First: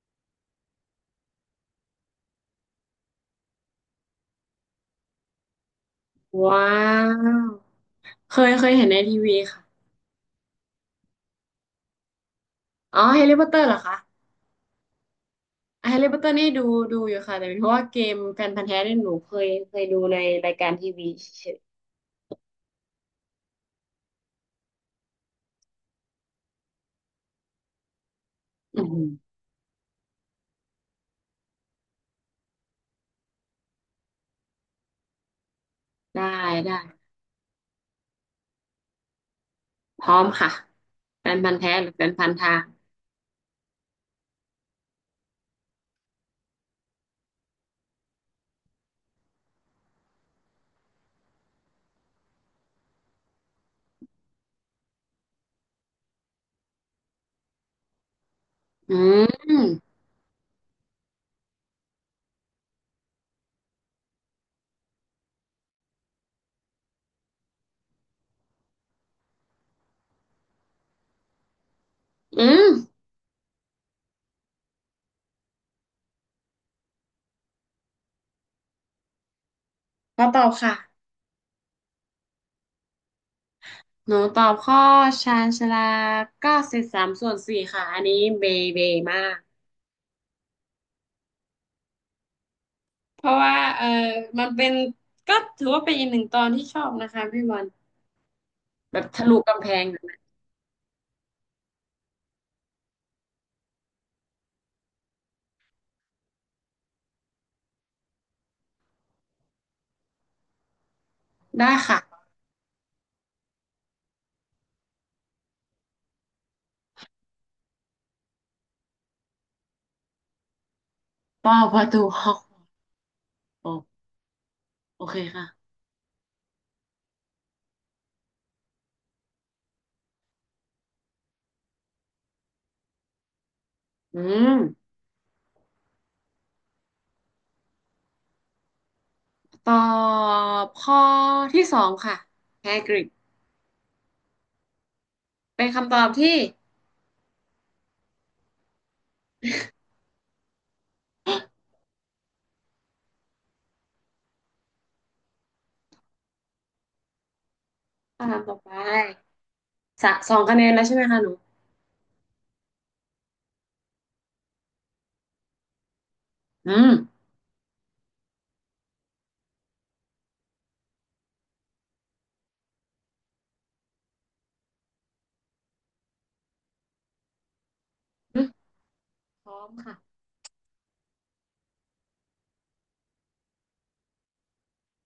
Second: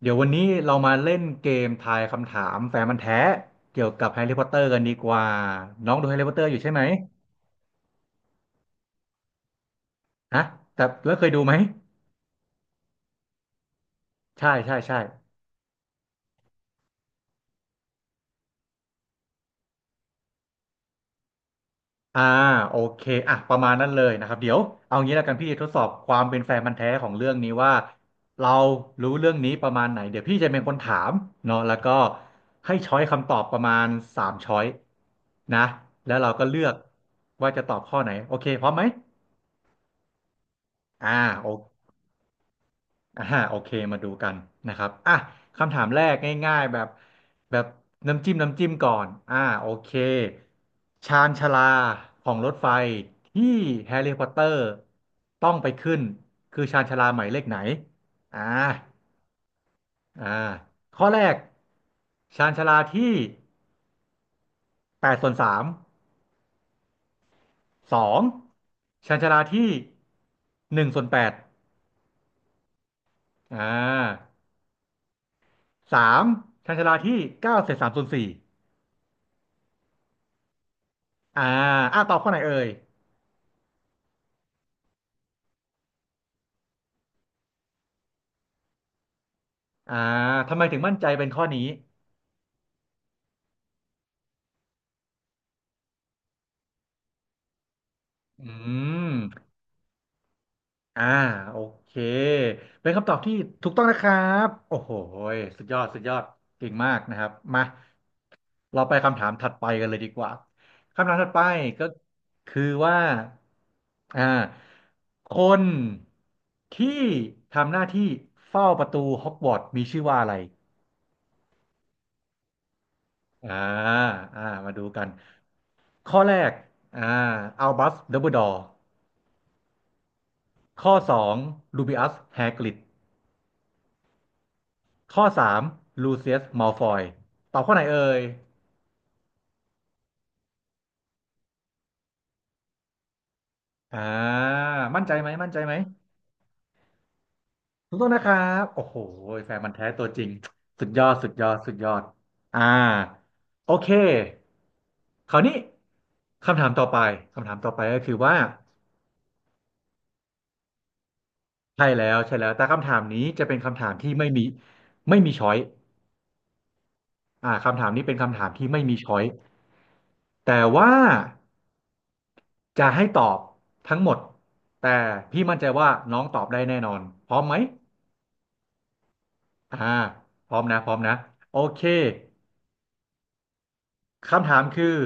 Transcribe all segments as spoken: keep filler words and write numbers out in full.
เดี๋ยววันนี้เรามาเล่นเกมทายคำถามแฟนมันธุ์แท้เกี่ยวกับแฮร์รี่พอตเตอร์กันดีกว่าน้องดูแฮร์รี่พอตเตอร์อยู่ว้าใช่ไหมว เคยเคยเห็นในทีวีค่ะ ฮะแต่แล้วเคยดูไหมอ๋อแฮร์รี่พอตเตอร์เหรอคะ ใช่ใช่ใช่เฮลแฮร์รี่พอตเตอร์นี่ดูดูอยู่ค่ะ แต่เป็นเพราะว่าเกมแฟนพันธุ์แท้เนี่ยหนูเคยเคยดูในรายการทีวีเฉยอ่าโอเคอ่ะประมาณนั้นเลยนะครับเดี๋ยวเอางี้แล้วกันพี่ทดสอบความเป็นแฟนมันธุ์แท้ของเรื่องนี้ว่าเราอืมรู้เรื่องนี้ประมาณไหนเดี๋ยวพี่จะเป็นคนถามเนาะแล้วก็ให้ช้อยคำตอบประมาณสามช้อยนะแล้วได้เราก็เลือได้กว่าจะตอบข้อไหนโอเคพร้อมไหมพร้อมค่ะอ่าแฟนโอ พันธุ์แท้หรือแฟนพันธุ์ทางอ่าโอเคมาดูกันนะครับอ่ะคำถามแรกง่ายๆแบบแบบน้ำจิ้มน้ำจิ้มก่อนอ่าโอเคชานชาลาของรถไฟที่แฮร์รี่พอตเตอร์ต้องไปขึ้นคือชานชาลาหมายเลขไหนอ่าอืมอ่าข้อแรกชานชาลาที่แปดส่วนสามสองชานชาลาที่หนึ่งส่วนแปดอืมอ่าสามชานชาลาที่เก้าเศษสามส่วนสี่ ขอตอบค่ะ อ่าอ่าตอบข้อไหนเอ่ยหนูตอบข้อชาญชาลาเก้าสิบสามส่วนสี่ค่ะ อันนี้เบเบมาก อ่าทำไมถึงมั่นใจเป็นข้อนี้เพราะว่าเออมันเป็นก็ถือว่าเป็นอีกหนึ่งตอนที่ชอบนะคะพี่บอลอืแบบมทะลุกำแพง อ่าโอเคเป็นคำตอบที่ถูกต้องนะครับโอ้โหยสุดยอดสุดยอดเก่งมากนะครับมาเราไปคำถามถัดไปกันเลยดีกว่า คำถามถัดไปได้ก็ค่ะคือว่าอ่าคนที่ทำหน้าที่เฝ้าประตูฮอกวอตส์มีชื่อว่าอะไรป้าประตูห้องอ่าโออ่ามาดูโอกัน เคค่ะข้อแรกอ่าอัลบัสดัมเบิลดอร์ข้อสองลูบิอัสแฮกริดอืมข้อสามลูเซียสมัลฟอยตอบข้อไหนเอ่ยตอบข้อที่สองค่ะแฮกริดอ่ามั่นใจไหมมั่นใจเป็นไหมคำตอบที่ถูกต้องนะครับโอ้โหแฟนมันธุ์แท้ตัวจริงสุดยอดสุดยอดสุดยอดอ่าโอเคคราวนี้คำถามต่อไปคำถามต่อไปก็คือคำว่าถามต่อไปสะสองคะแนนแล้วใช่ไหมคะหนูใช่แล้วใช่แล้วแต่คำถามนี้จะเป็นคำถามที่ไม่มีไม่มีช้อยอืมอ่าคำถามนี้เป็นคำถามที่ไม่มีช้อยแต่ว่า จะให้ตอบทั้งหมดแต่พี่มั่นใจว่าน้องตอบได้แน่นอนพร้อมไหมอืมพร้อมอ่าค่ะพร้อมนะพร้อมนะโอเคคำถามคือ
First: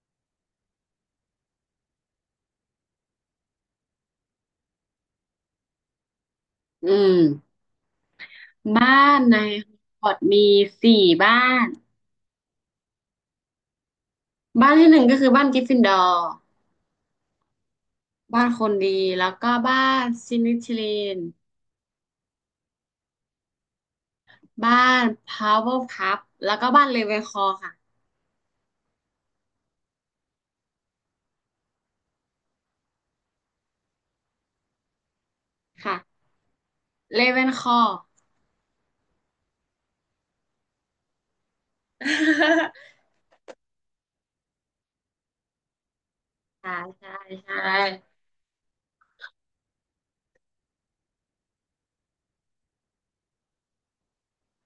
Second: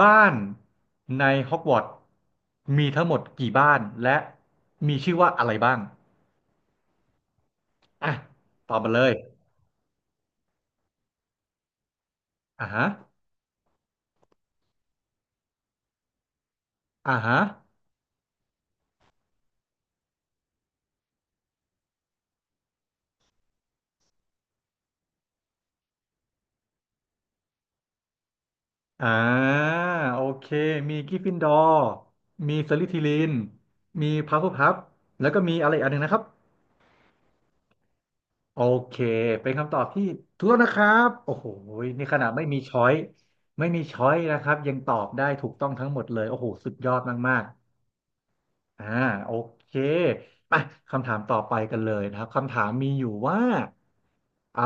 บ้านในฮอกวอตส์มีทั้งหมดกี่บ้านและมีชื่อว่าอะไรบ้างอืมอ่ะตอบบ้ามาเลยนในฮอกวอตส์มีสี่บ้านอ่าฮะบ้านที่หนึ่งก็คือบ้านกริฟฟินดอร์อ่าฮะบ้านคนดีแล้วก็บ้านซินิทิลีนบ้านพาวเวอร์พับแล้วก็บ้านเลเวนคลอว์ค่ะอ่าโอเคมีกริฟฟินดอร์มีสลิธีรินมีพัฟเฟิลพัฟแล้วก็มีอะไรอีกอันหนึ่งนะคค่ะรับ เลเวนคลอว์ โอเคเป็นคำตอบที่ถูกต้องนะครับโอ้โหนี่ขนาดไม่มีช้อ ยไม่มีช้อยนะครับยังตอบได้ถูกต้องทั้งหมดเลยโอ้โหสุใช่ดยอดใช่มากใช่ๆอ่าโอเคไปคำถามต่อไปกันเลยนะครับคำถามมีอยู่ว่าอ่า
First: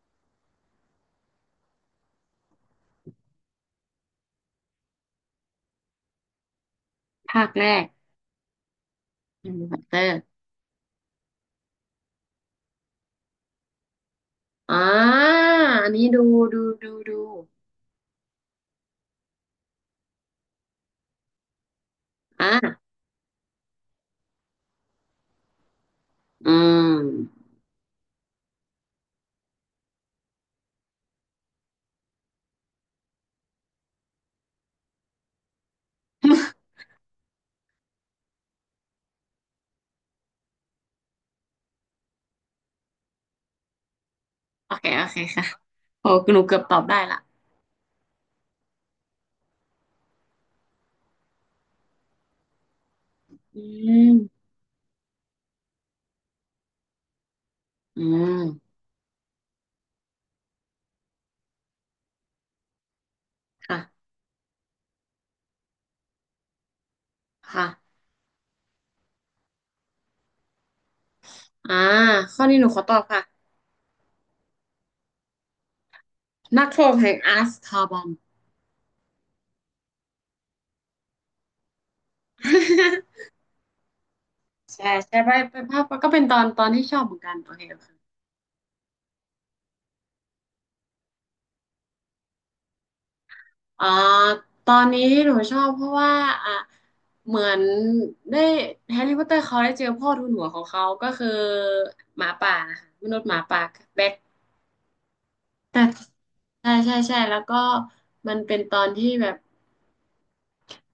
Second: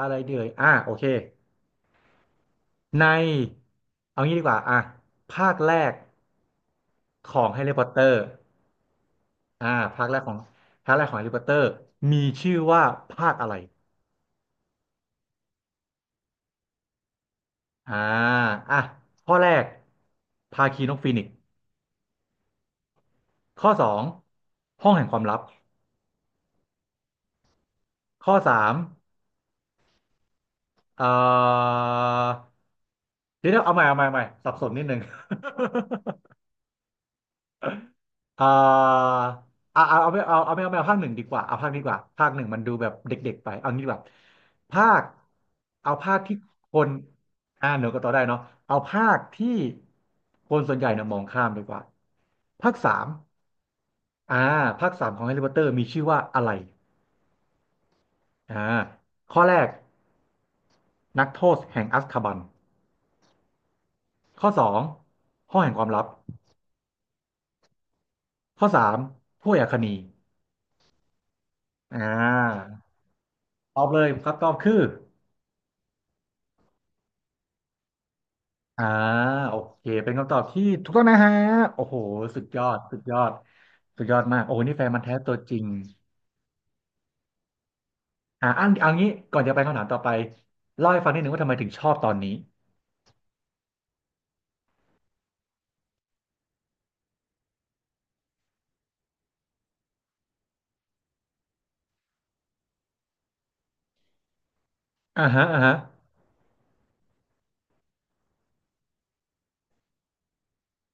อะไรเดือยอ่าโอเคในเอางี้ดีกว่าอ่ะภาคแรกขภาองคแฮแรร์รี่พอกตเตอร์แฮร์อ่ารี่พอตเตอภาคแรร์กของภาคแรกของแฮร์รี่พอตเตอร์มีชื่อว่าภาคอะไร อ่าอันนี้ดูดูดูดูอ่าอ่ะข้อแรกภาคีนกฟีนิกซ์อ่าข้อสองห้องแห่งความลับอืมข้อสามเอ่อเดี๋ยวเดี๋ยวเอาใหม่เอาใหม่เอาใหม่สับสนนิดนึง เอ่าเอาเอาเอาไม่เอาเอาไม่เอาไม่เอาภาคหนึ่งดีกว่าเอาภาคนี้ดีกว่าภาคหนึ่งมันดูแบบเด็กๆไปเอางี้ดีกว่าโอภาเคคโอเคค่ะเอาโอ้ภาคที่หนูเกือบคตอบนได้ละอ่าหนูก็ต่อได้เนาะเอาภาคที่คนส่วนใหญ่เนี่ยมองข้ามดีกว่าภาคสาม อืมอ่าภาคสามของแฮร์รี่พอตเตอร์มีชื่อว่าอะไรอือ่ามข้อแรกนักโทษแห่งอัซคาบันค่ะข้อสองห้องแห่งความลับค่ะข้อสามผู้อาคนีอ่าอ่าข้อนี้หนูขอตอบค่ะตอบเลยครับตอบคือนักโทษแห่งอาร์สคาบอม อ่าโอเคเป็นคำตอบที่ถูกต้องนะฮะโอ้โหสุดยอดสุดยอด สุดยอดมากโอ้โหนี่แฟใช่นมันธุ์แท้ใช่ไปตัวจไปริงภาพก็เป็นตอนตอนที่ชอบเหมือนกันโอเคโอเค อ่าอันเอางี้ก่อนจะไปคำถามต่อไปเล่าให้ฟังนิดนึงว่าทำไมถึงชอบตอนนี้อ่าตอนนี้ที่หนูชอบเพราะว่าอ่ะเหมือนได้แฮร์รี่พอตเตอร์เขาได้เจอพ่อทูลหัวของเขาก็คือหมาป่านะคะมนุษย์หมาป่าแบ็คอ่าฮะอ่าฮะแต่ใช่ใช่ใช่แล้วก็มันเป็นตอนที่แบบ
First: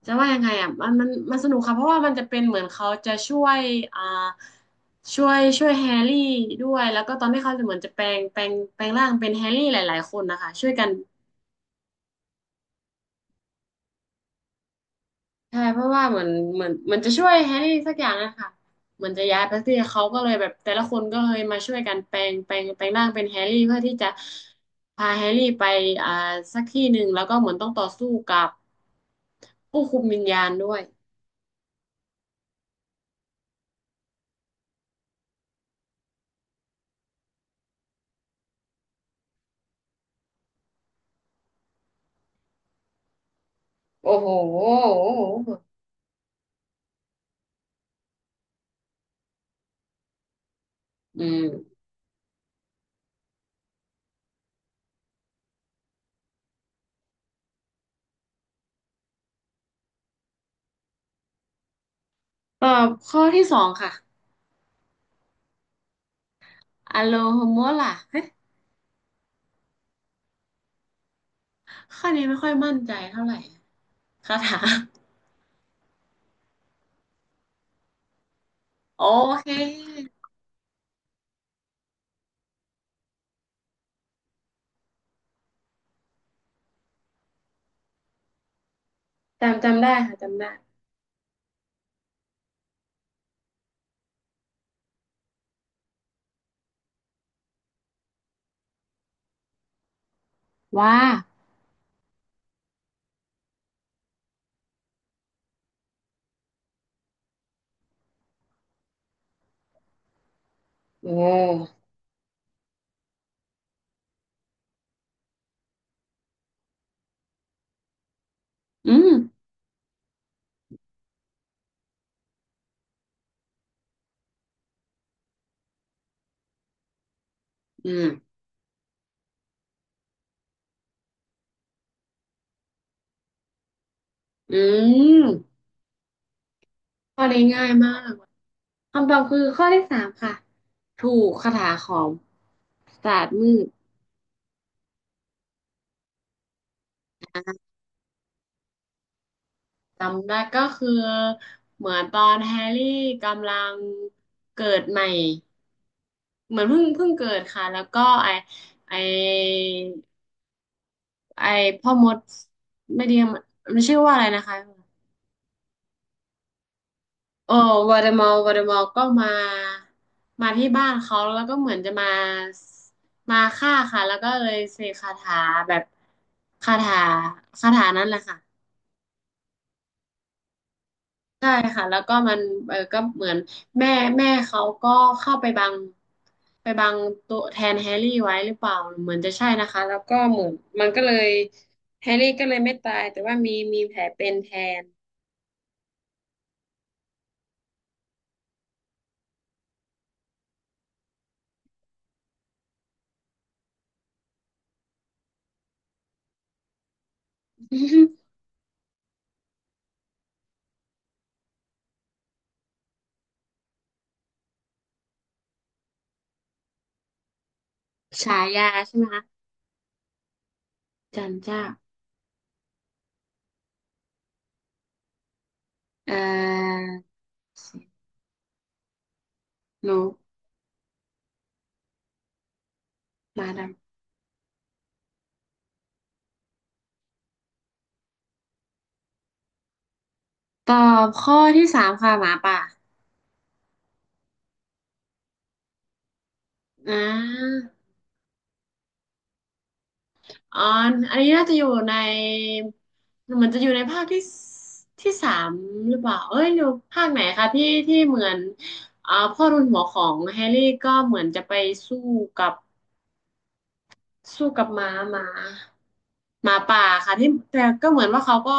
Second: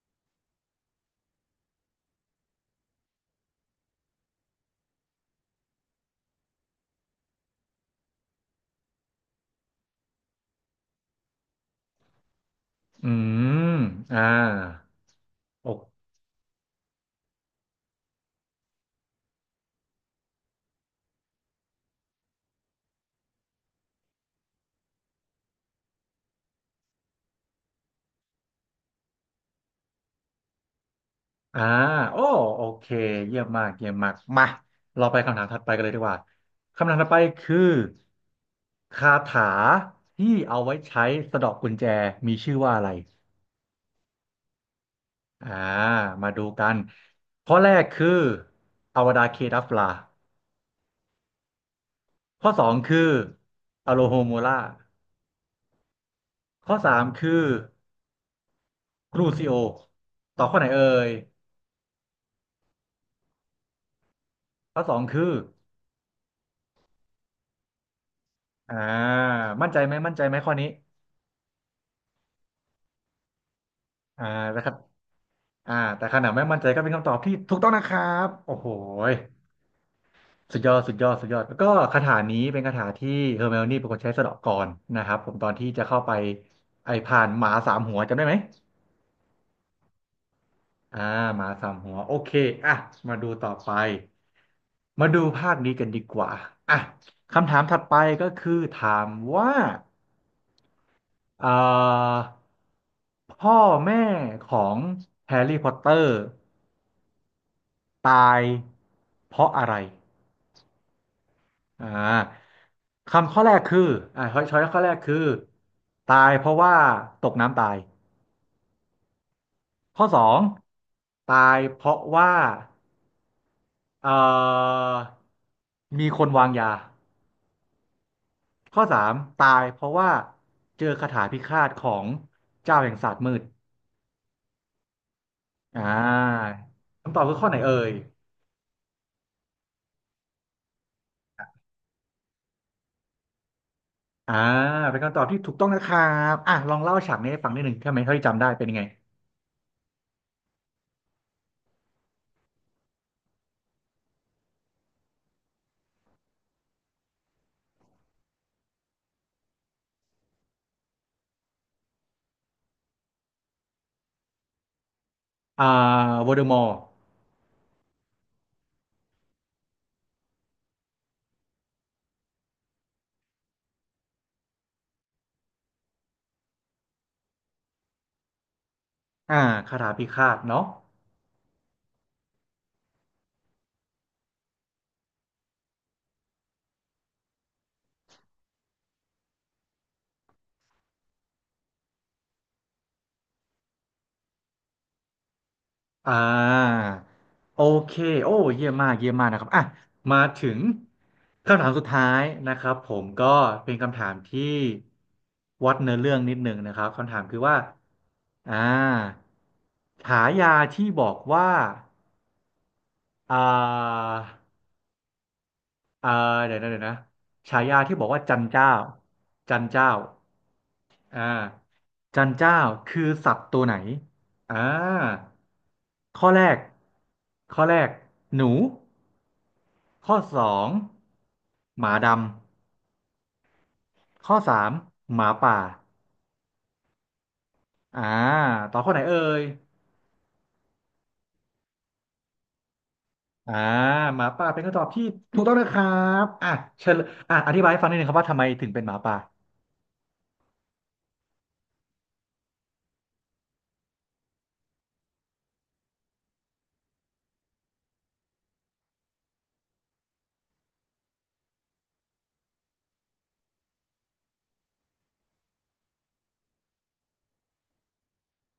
จะว่ายังไงอ่ะมันมันมันสนุกค่ะเพราะว่ามันจะเป็นเหมือนเขาจะช่วยอ่าช่วยช่วยแฮร์รี่ด้วยแล้วก็ตอนที่เขาจะเหมือนจะแปลงแปลงแปลงร่างเป็นแฮร์รี่หลายๆคนนะคะช่วยกัน อืมอ่าใช่เพราะโอ ว่าเหมือนเหมือนมันจะช่วยแฮร์รี่สักอย่างนะคะเหมือนจะย้ายไปที่เขาก็เลยแบบแต่ละคนก็เลยมาช่วยกันแปลงแปลงแปลงร่างเป็นแฮร์รี่เพื่อที่จะพาแฮร์รี่ไปอ่าสักที่หนึ่งแล้วก็เหมือนต้องต่อสู้กับผู้คุมวิญญาณด้วยอ่าโอ้โอเคเยี่ยมมากเยี่ยมมากมาเราไปคำถามถัดไปกันเลยดีกว่าคำถามถัดไปคือคาถาที่เอาไว้ใช้สะเดาะกุญแจมีชื่อว่าอะไรโอ้โหอ่ามาดูกันข้อแรกคืออวดาเคดัฟลาอืมข้อสองคืออโลโฮโมลาข้อสามคือกรูซิโอต่อบข้อไหนเอ่ยตอบข้อที่สองค่ะข้อสองคืออโลโฮมัวล่ะเฮ้ยอ่ามั่นใจไหมมั่นใจไหมข้อนี้ข้อนี้ไม่ค่อยมั่นใจเท่าไหร่อ่าคาถานะครับ อ่าแต่ขนาดไม่มั่นใจก็เป็นคำตอบที่ถูกต้องนะครับโอ้โหโอยเคสุดยอดสุดยอดสุดยอดแล้วก็คาถานี้เป็นคาถาที่เฮอร์ไมโอนี่เป็นคนใช้สะเดาะก่อนนะครับผมตอนที่จะเข้าไปไอ้ผ่านหมาสามหัวจำได้ไหมจำจำได้ค่ะจำได้อ่าหมาสามหัวโอเคอ่ะมาดูต่อไปมาดูภาคนี้กันดีกว่าอ่ะคำถามถัดไปก็คือถามว่าว่าเอ่อพ่อแม่ของแฮร์รี่พอตเตอร์ตายเพราะอะไร โอ้อ่าคำข้อแรกคืออ่าช้อยช้อยข้อแรกคือตายเพราะว่าตกน้ำตายอืมข้อสองตายเพราะว่าเอ่อมีคนวางยาอืม ข้อสามตายเพราะว่าเจอคาถาพิฆาตของเจ้าแห่งศาสตร์มืดอืมอ่าคำตอข้อบคือนี้ข้อไหนง่ายเอ่มายกคำตอบคือข้อที่สามค่ะ ถูกคาถาของศาสตร์มืดอ่าเป็นคำตอบที่ถูกต้องนะครับอ่ะลองเล่าฉากนี้ให้ฟังนิดหนึ่งใช่ไหมเท่าที่จำได้เป็นยังไงจำได้ก็คือเหมือนตอนแฮร์รี่กำลังเกิดใหม่เหมือนเพิ่งเพิ่งเกิดค่ะแล้วก็ไอไอไอพ่อมดไม่ดีมันชื่อว่าอะไรนะคะ อ่าวอเดอมอร์เออวอเดมอลวอเดมอลก็มามาที่บ้านเขาแล้วก็เหมือนจะมามาฆ่าค่ะแล้วก็เลยเสกคาถาแบบคาถาคาถานั้นแหละค่ะอ่าคาถาพิฆาตเนาะ ใช่ค่ะแล้วก็มันเออก็เหมือนแม่แม่เขาก็เข้าไปบังไปบังตัวแทนแฮร์รี่ไว้หรือเปล่าเหมือนจะใช่นะคะแล้วก็เหมือนมันก็เลยแฮร์รี่ก็เลยไม่ตายแต่ว่ามีมีแผลเป็นแทน อ่าโอเคโอ้เยี่ยมมากเยี่ยมมากนะครับอ่ะมาถึงคำถามสุดท้ายนะครับผมก็เป็นคำถามที่วัดเนื้อเรื่องนิดหนึ่งนะครับคำถามคือว่าอ่าฉายาที่บอกว่าอ่า เออเดี๋ยวนะเดี๋ยวนะฉายาที่บอกว่า จัฉานเจ้ายาใช่ไหมคะจันเจ้าอ่าจันเจ้าจันเจ้าคือสัตว์ตัวไหนอ่าเอ่ข้อแรกอ ข้อแรกหนูนกข้อสองหมาดหมาดำข้อสามหมาป่าอ่าต่อบข้อไหนเอ่ยำตอบข้อที่สามค่ะหมาป่าอ่าหมาป่าเป็นคำตอบที่ถูกต้องนะครับอ่ะเชิอ่ญอ่ะอธิาบายให้ฟังนิดนึงครับว่าทำไมถึงเป็นหมาป่า อ๋ออันนี้น่าจะอยู่ในเหมือนจะอยู่ในภาคที่สที่สามหรือเปล่าเอ้ยหรือภาคไหนคะที่ที่เหมือนอ่าพ่อรุนหัวของแฮร์รี่ก็เหมือนจะไปสู้กับสู้กับหมาหมาหมาป่าค่ะที่แต่ก็เหมือนว่าเขาก็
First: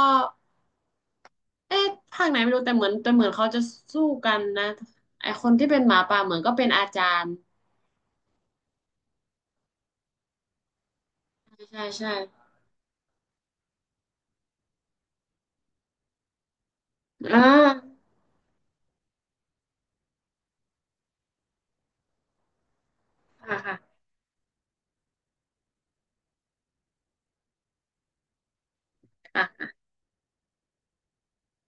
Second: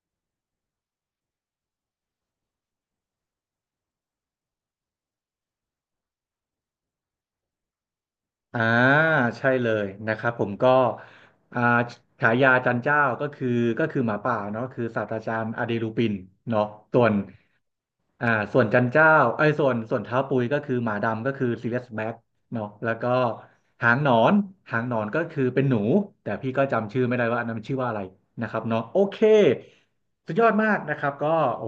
เอ๊ะภาคไหนไม่รู้แต่เหมือนแต่เหมือนเขาจะสู้กันนะไอคนที่เป็นหมาป่าเหมือนก็เป็นอาจารย์อ่าใช่เลยนะครับผมก็อ่าใช่ใช่ใช่ฉายาจันเจ้าก็คือก็คือหมาป่าเนาะคือศาสตราจารย์อเดลูปินเนาะส่วนอ่า อ่าส่วนจันเจ้าไอ้ยส่วนส่วนเท้าปุยก็คือหมาดำก็คือซีเรียสแบ็ค เนาะแล้วก็ค่ะค่ะหางหนอนหางหนอนก็คือเป็นหนูแต่พี่ก็จำชื่อไม่ได้ว่าอันนั้นมันชื่อว่าอะไรนะครับเนาะโอเคค่ะ สุดยอดมากนะครับก็โอ้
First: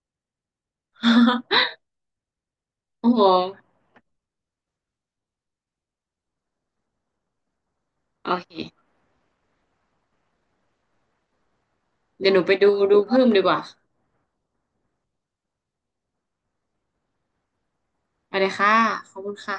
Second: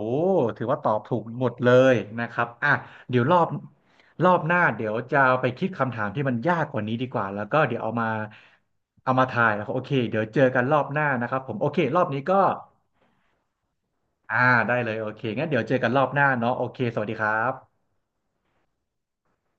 ถือว่าตอบถูกหมดเล ยนะครับอ่ะโอ้เดี๋โห ยวรอบรอบหน้าเดี๋ยวจะไปคิดคำถามที่มันยากกว่านี้ดีกว่าแล้วก็เดี๋ยวเอามาโอเค เอามาทายแล้วโอเคเดี๋ยวเจอกันรอบหน้านะครับผมโอเครอบนี้เดี๋ยวก็หนูไปดูดูเพิ่มดีกว่า อ่าได้เลยโอเคงั้นเดี๋ยวเจอกันรอบหน้าเนาะโอเคสวัสดีครับไปเลยค่ะ ขอบคุณค่ะ